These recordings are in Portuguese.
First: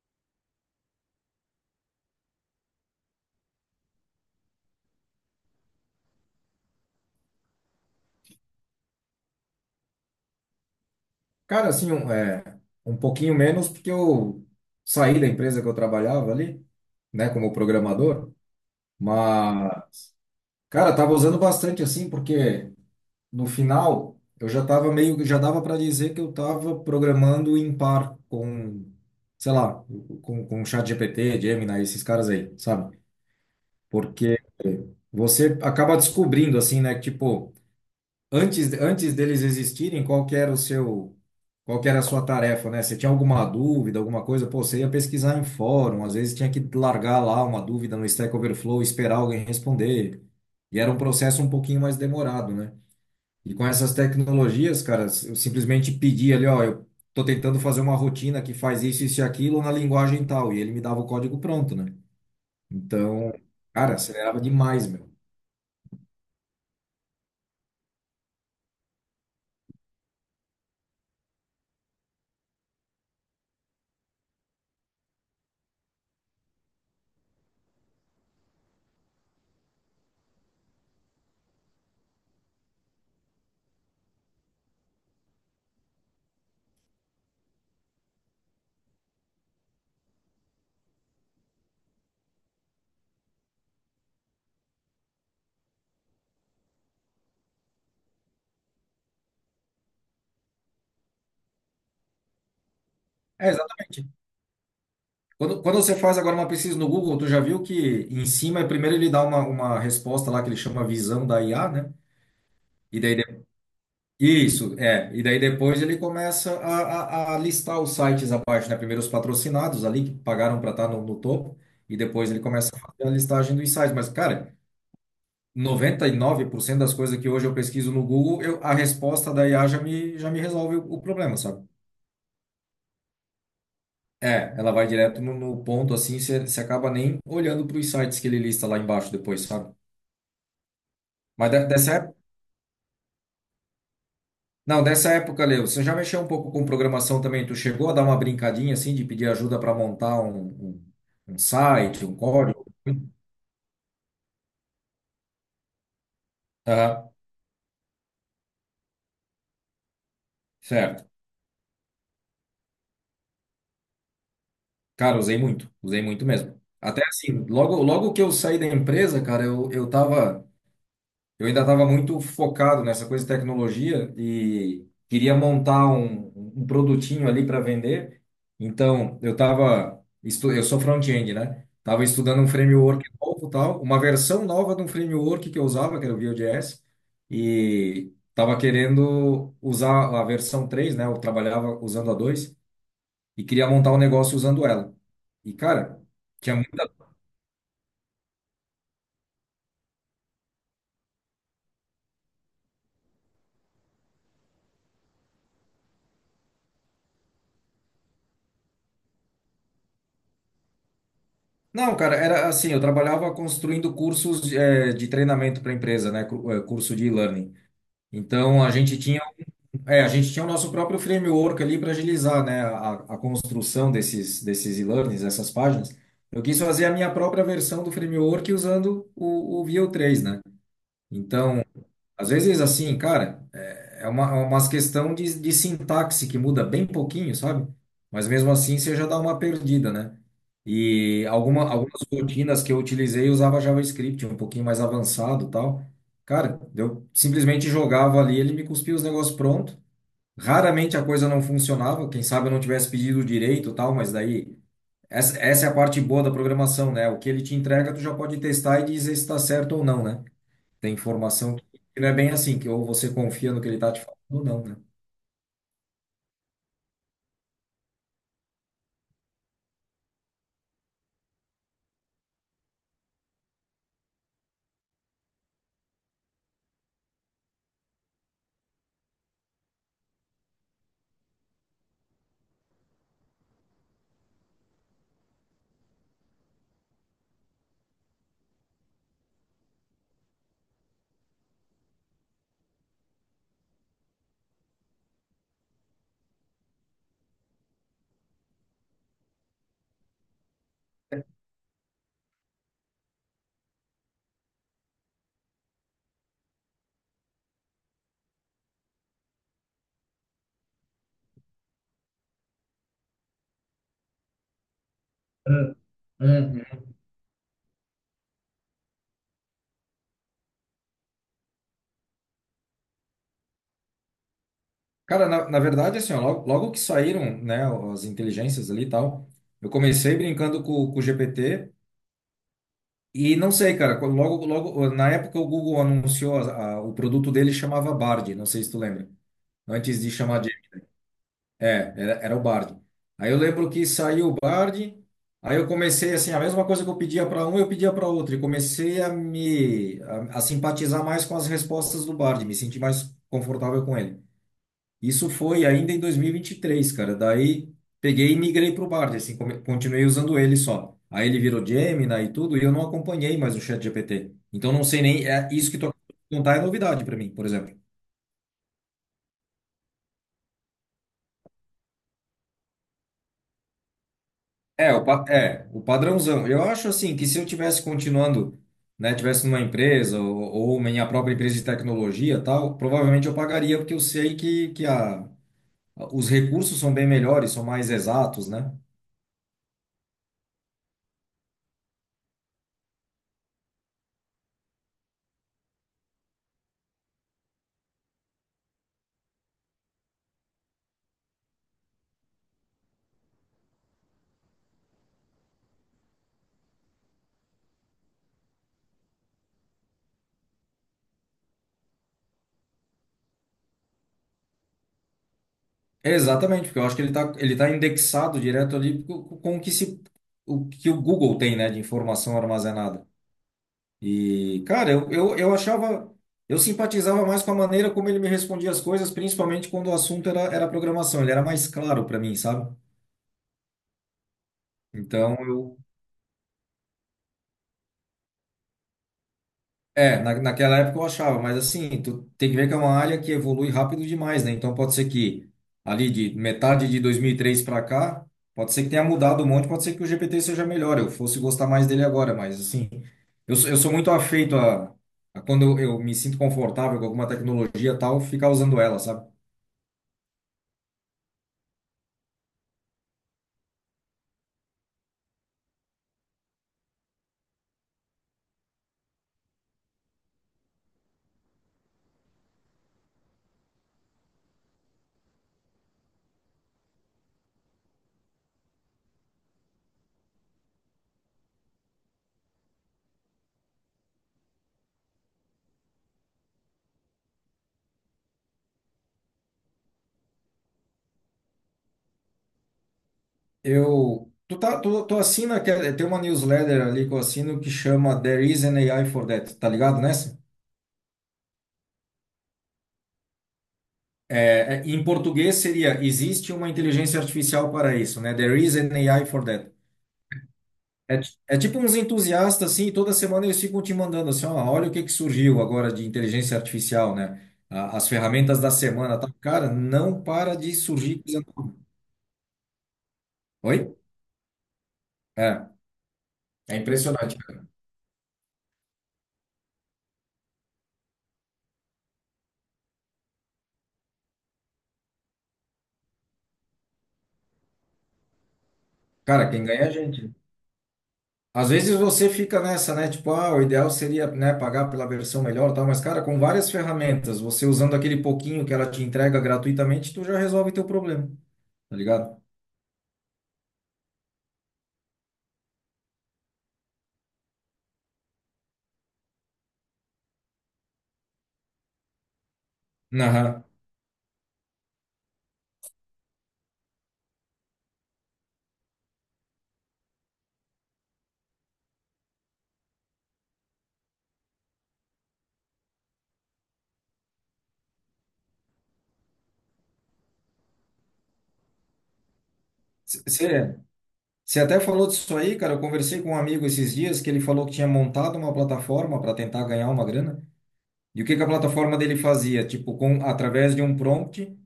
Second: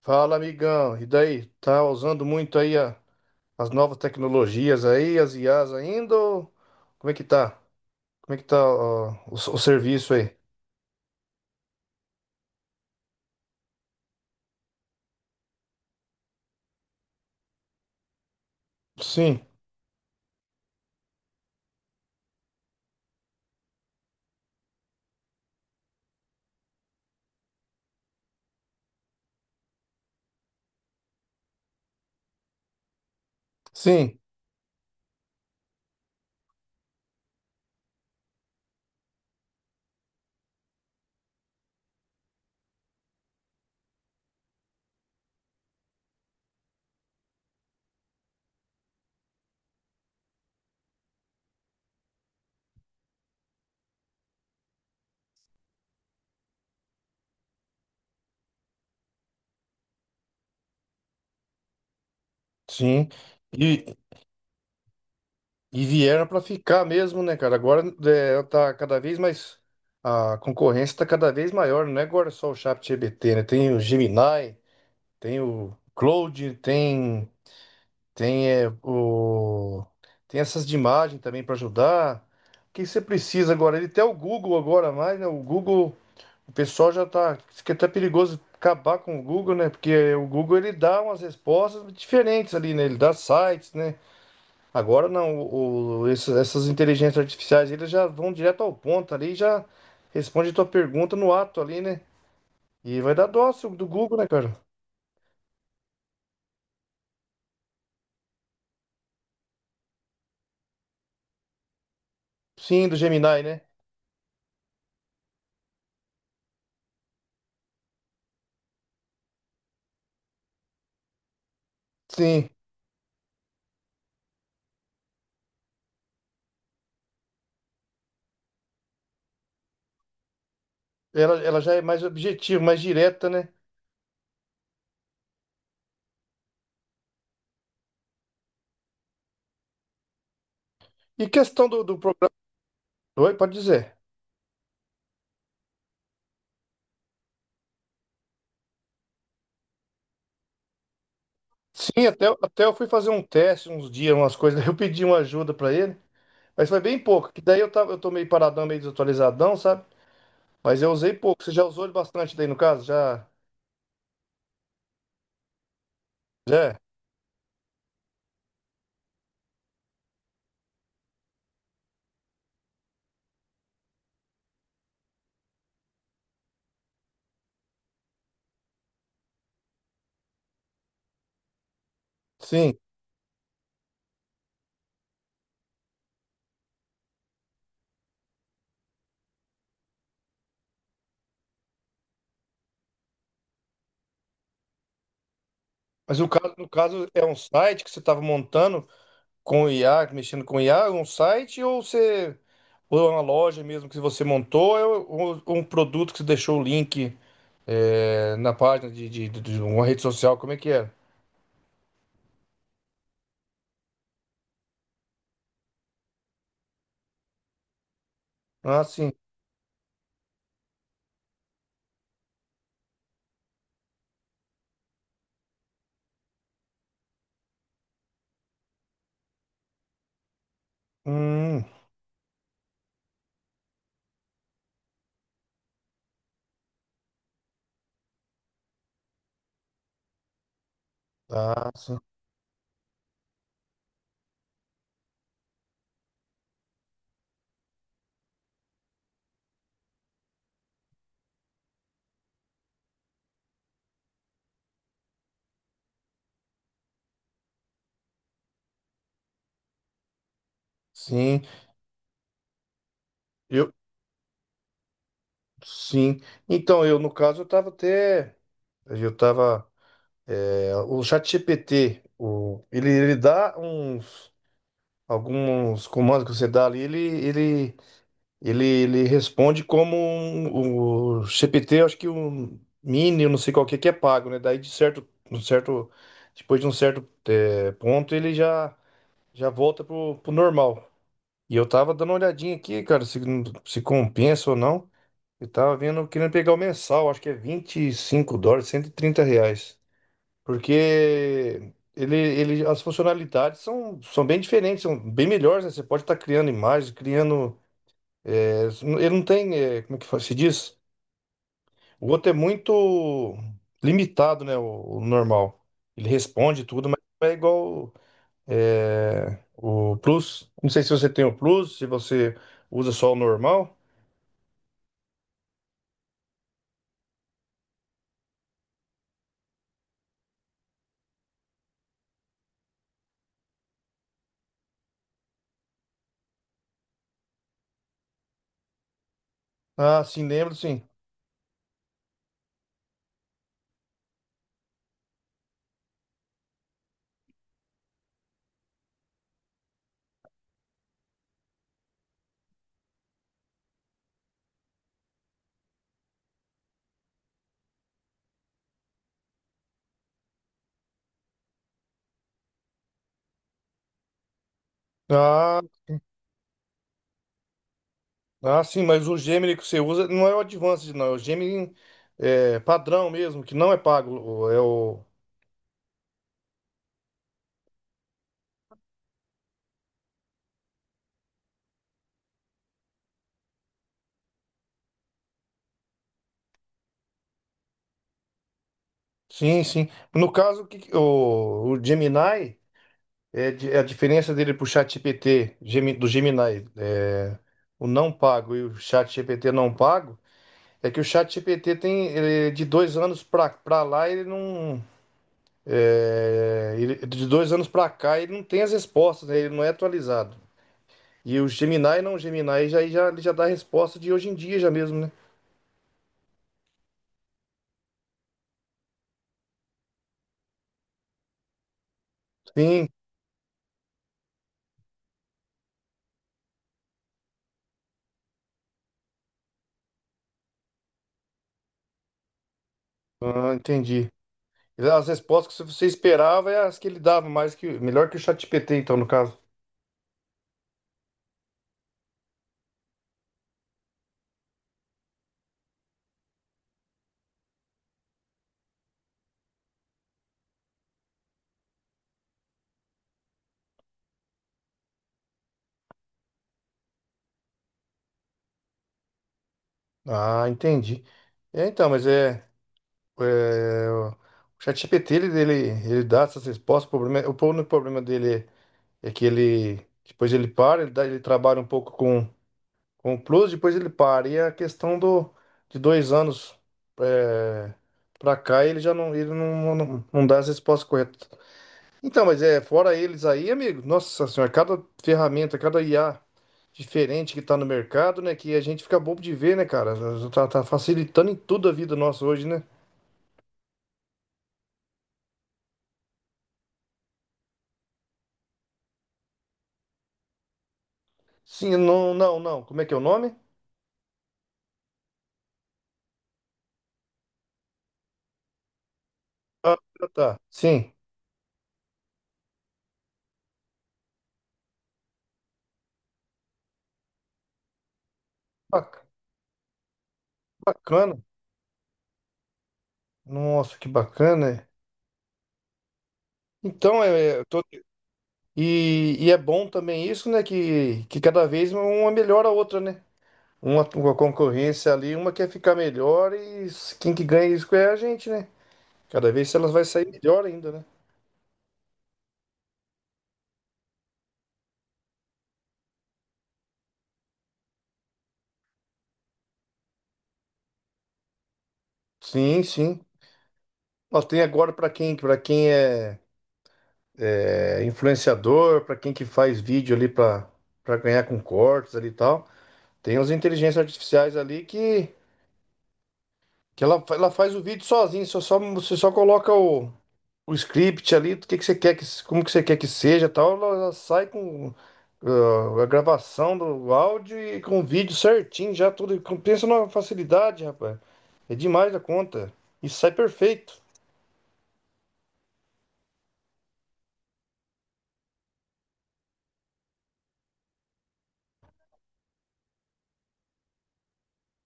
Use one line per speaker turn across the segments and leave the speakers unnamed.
Fala, amigão. E daí? Tá usando muito aí as novas tecnologias aí, as I as ainda? Ou como é que tá? Como é que tá ó, o serviço aí?
Cara, assim, um pouquinho menos, porque eu saí da empresa que eu trabalhava ali, né, como programador,
Sim,
mas, cara, tava usando bastante, assim, porque no final eu já tava meio, já dava para dizer que eu tava programando em par com, sei lá, com GPT, Gemini, esses caras aí, sabe?
sim,
Porque você acaba descobrindo, assim, né, que, tipo, antes deles existirem, qual que era a sua tarefa, né? Você tinha alguma dúvida, alguma coisa, pô, você ia pesquisar em fórum, às vezes tinha que largar lá uma dúvida no Stack Overflow, esperar alguém responder. E era um processo um pouquinho mais demorado, né? E com essas tecnologias, cara, eu simplesmente pedi ali, ó, eu tô tentando fazer uma rotina que faz isso, isso e aquilo na linguagem tal, e ele me dava o código pronto, né?
sim.
Então, cara,
E,
acelerava demais, meu.
vieram para ficar mesmo, né, cara? Agora tá cada vez mais. A concorrência tá cada vez maior. Não é agora só o ChatGPT, né? Tem o Gemini, tem o Claude, tem. Tem, é, o... Tem essas de imagem também para ajudar. O que você precisa agora? Ele tem o Google agora mais, né? O Google, o pessoal já tá. Isso que é até perigoso acabar com o Google, né? Porque o Google ele dá umas respostas diferentes ali, né? Ele dá sites, né? Agora não, essas inteligências artificiais eles já vão direto ao ponto ali e já responde a tua pergunta no ato ali, né? E vai dar
É,
dó se o do
exatamente.
Google, né, cara?
Quando você faz agora uma pesquisa no Google, tu já viu que em cima, primeiro ele dá uma resposta lá que ele chama visão da IA, né?
Sim, do
E daí,
Gemini, né?
isso, é. E daí depois ele começa a listar os sites abaixo, né? Primeiro os patrocinados ali, que pagaram para estar no topo, e depois ele
Sim.
começa a fazer a listagem dos sites. Mas, cara, 99% das coisas que hoje eu pesquiso no Google, a resposta da IA já me resolve o problema,
Ela, ela
sabe?
já é mais objetiva, mais direta, né?
É, ela vai direto no ponto assim, você acaba nem olhando para os sites que ele lista lá embaixo depois, sabe?
E
Mas
questão do,
dessa
do
época,
programa. Oi, pode dizer.
não, dessa época, Leo, você já mexeu um pouco com programação também? Tu chegou a dar uma brincadinha assim de pedir ajuda para montar um site,
Sim,
um
até
código?
eu fui fazer um teste uns dias, umas coisas. Eu pedi uma ajuda pra ele, mas foi bem
Aham,
pouco. Que daí eu tô meio paradão, meio desatualizadão, sabe? Mas eu
certo.
usei pouco. Você já usou ele bastante daí no caso? Já?
Cara, usei muito mesmo.
Já?
Até assim, logo, logo que eu saí da empresa, cara, eu tava. Eu ainda estava muito focado nessa coisa de tecnologia e queria montar um produtinho ali para vender. Então, eu estava, eu sou front-end, né? Estava estudando um
Sim.
framework novo, tal, uma versão nova de um framework que eu usava, que era o Vue.js, e estava querendo usar a versão 3, né? Eu trabalhava usando a 2 e queria montar um negócio usando ela. E, cara,
Mas o caso,
tinha
no
muita
caso, é um site que você tava montando com o IA, mexendo com o IA, um site ou você. Ou é uma loja mesmo que você montou, ou um produto que você deixou o link na página de uma rede social, como é que é.
não, cara, era assim, eu trabalhava construindo cursos de treinamento para empresa, né, curso de e-learning. Então a
Ah,
gente
sim.
tinha, um, é, a gente tinha o nosso próprio framework ali para agilizar, né, a construção desses e-learnings, essas páginas. Eu quis fazer a minha própria versão do framework usando o Vue 3, né?
Hum,
Então às vezes, assim, cara, é é uma, é umas questão de sintaxe que muda bem pouquinho, sabe? Mas mesmo assim você já dá uma perdida, né? E alguma,
tá, sim.
algumas rotinas que eu utilizei eu usava JavaScript, um pouquinho mais avançado e tal. Cara, eu simplesmente jogava ali, ele me cuspia os negócios pronto. Raramente a coisa não funcionava, quem sabe eu não tivesse pedido direito e tal, mas daí essa é a parte boa da programação, né? O que ele te entrega, tu já pode testar e dizer se está certo ou não, né? Tem
Sim,
informação que não é bem assim, que ou você confia no que
eu,
ele está te falando ou não, né?
sim. Então, eu, no caso, eu tava até, eu tava, o ChatGPT, ele dá alguns comandos que você dá ali, ele responde como o GPT, eu acho que o Mini, eu não sei qual que é pago, né? Daí, de certo, um certo, depois de um certo, ponto, ele já volta pro normal. E eu tava dando uma olhadinha aqui, cara, se compensa ou não. Eu tava vendo, querendo pegar o mensal, acho que é US$ 25, R$ 130. Porque as funcionalidades são bem diferentes, são bem melhores, né? Você pode estar criando imagens, criando. é, ele não tem. Como é que se diz? O outro é muito limitado, né? O normal.
Hum,
Ele responde
hum.
tudo, mas não é igual o Plus. Não sei se você tem o Plus, se você usa só o normal.
Cara, na verdade, assim, ó, logo, logo que saíram, né, as inteligências ali e tal, eu comecei brincando com, o GPT e não sei, cara, logo, logo, na época o Google anunciou o produto dele chamava Bard, não sei se tu lembra. Antes
Ah,
de
sim,
chamar de
lembro, sim.
É, era o Bard. Aí eu lembro que saiu o Bard, aí eu comecei assim, a mesma coisa que eu pedia para um, eu pedia para outro, e comecei a simpatizar mais com as respostas do Bard, me senti mais confortável com ele. Isso foi ainda em 2023, cara. Daí peguei e migrei pro Bard, assim, continuei usando ele só. Aí ele virou Gemini e tudo, e eu não acompanhei mais o ChatGPT. Então não sei nem,
Ah.
isso que tu acabou de contar é novidade para mim, por exemplo.
Ah, sim, mas o Gemini que você usa não é o Advanced, não. É o Gemini, padrão mesmo, que não é pago. É
É,
o.
o padrãozão. Eu acho assim que se eu tivesse continuando, né, tivesse numa empresa ou, minha própria empresa de tecnologia, e tal, provavelmente eu pagaria porque eu sei que os recursos são bem melhores, são mais exatos, né?
Sim, sim. No caso, o, que que- o Gemini, é a diferença dele pro ChatGPT, do Gemini, é, o não pago e o ChatGPT não pago, é que o ChatGPT tem ele, é de 2 anos pra lá, ele não. De 2 anos pra cá, ele não tem as respostas, né? Ele não é atualizado. E o Gemini não, Gemini já, ele já dá a resposta de hoje em dia já mesmo, né?
Exatamente, porque eu acho que ele tá indexado direto ali com, o que se, o que o Google tem, né, de informação
Sim,
armazenada. E, cara, eu achava, eu simpatizava mais com a maneira como ele me respondia as coisas, principalmente quando o assunto era programação. Ele era mais claro para mim, sabe?
ah, entendi. As
Então,
respostas que
eu,
você esperava é as que ele dava, mais que melhor que o ChatGPT, então, no caso.
é, na, naquela época eu achava, mas assim, tu tem que ver que é uma área que evolui rápido demais, né? Então, pode ser que ali de metade de 2003 para cá, pode ser que tenha mudado um monte, pode ser que o GPT seja melhor, eu fosse gostar mais dele agora, mas assim, eu sou muito afeito a quando eu me sinto confortável com alguma tecnologia e tal, ficar usando ela, sabe?
Ah, entendi. É, então, mas o ChatGPT, ele dá essas respostas, o único problema dele é que depois ele para, ele trabalha um pouco com. Com o Plus, depois ele para. E é a questão de 2 anos, é, pra cá, ele já não, ele não, não, não dá as respostas corretas. Então, mas é, fora eles aí, amigo, nossa senhora, cada ferramenta, cada IA diferente que tá no mercado, né, que a gente fica bobo de ver, né, cara? Tá, tá facilitando em tudo a vida nossa hoje, né?
Eu, tu tá, tu, tu assina, tem uma newsletter ali que eu assino que chama There is an AI for that, tá ligado nessa?
Sim, não, não, não. Como é que é o nome?
É, é, em português seria, existe uma inteligência artificial para isso, né? There is an AI for that.
Ah, tá. Sim.
É tipo uns entusiastas, assim, e toda semana eles ficam te mandando assim, ó, olha o que que surgiu agora de inteligência artificial, né? As ferramentas da
Bac-
semana, tá? Cara, não para de
Bacana.
surgir coisa nova.
Nossa,
Oi?
que bacana, né?
É, é
Então,
impressionante,
eu
cara.
tô. E é bom também isso, né? Que cada vez uma melhora a outra, né? Uma concorrência ali, uma quer ficar melhor e quem que ganha isso é a gente, né? Cada
Cara,
vez
quem
elas
ganha
vai
é a
sair
gente.
melhor ainda, né?
Às vezes você fica nessa, né? Tipo, ah, o ideal seria, né, pagar pela versão melhor, e tal, mas, cara, com várias ferramentas, você usando aquele pouquinho que ela te entrega gratuitamente, tu já resolve teu problema. Tá ligado?
Sim, sim. Nós tem agora para quem, para quem é influenciador, para quem que faz vídeo ali para para ganhar com cortes ali e tal. Tem as
Aham.
inteligências artificiais ali que ela faz o vídeo sozinha, você só coloca o script ali, do que você quer que, como que você quer que seja, tal, ela sai com ah, a gravação do áudio e com o vídeo certinho, já tudo. Pensa numa facilidade, rapaz. É demais da conta. E sai perfeito.
Você você até falou disso aí, cara. Eu conversei com um amigo esses dias que ele falou que tinha montado uma plataforma para tentar ganhar uma grana. E o que que a plataforma dele fazia? Tipo, através de um prompt,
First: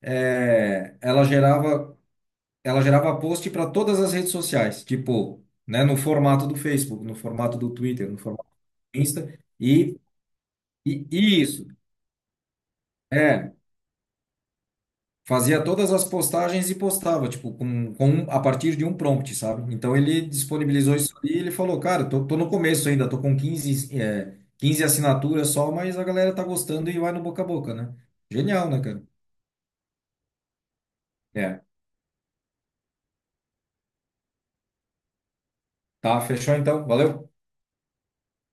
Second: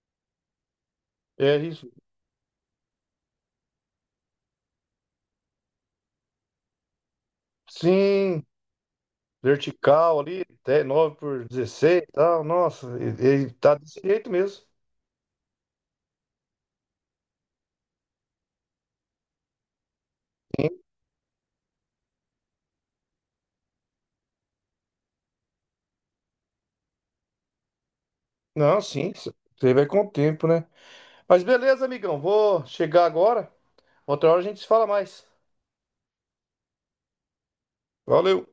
é, ela
É isso.
gerava, ela gerava post para todas as redes sociais, tipo, né, no formato do Facebook, no formato do Twitter, no
Sim,
formato do Insta. E,
vertical ali, até
e
nove
e
por
isso.
dezesseis e tal. Nossa, ele
É,
tá desse jeito mesmo.
fazia todas as postagens e postava, tipo, a partir de um prompt, sabe? Então ele
Sim.
disponibilizou isso ali e ele falou, cara, tô no começo ainda, tô com 15 assinaturas só, mas a galera tá gostando e vai no boca a boca, né? Genial,
Não,
né, cara?
sim, isso aí vai com o tempo, né? Mas
É.
beleza, amigão, vou chegar agora. Outra hora a gente se fala mais.
Tá, fechou então. Valeu.
Valeu.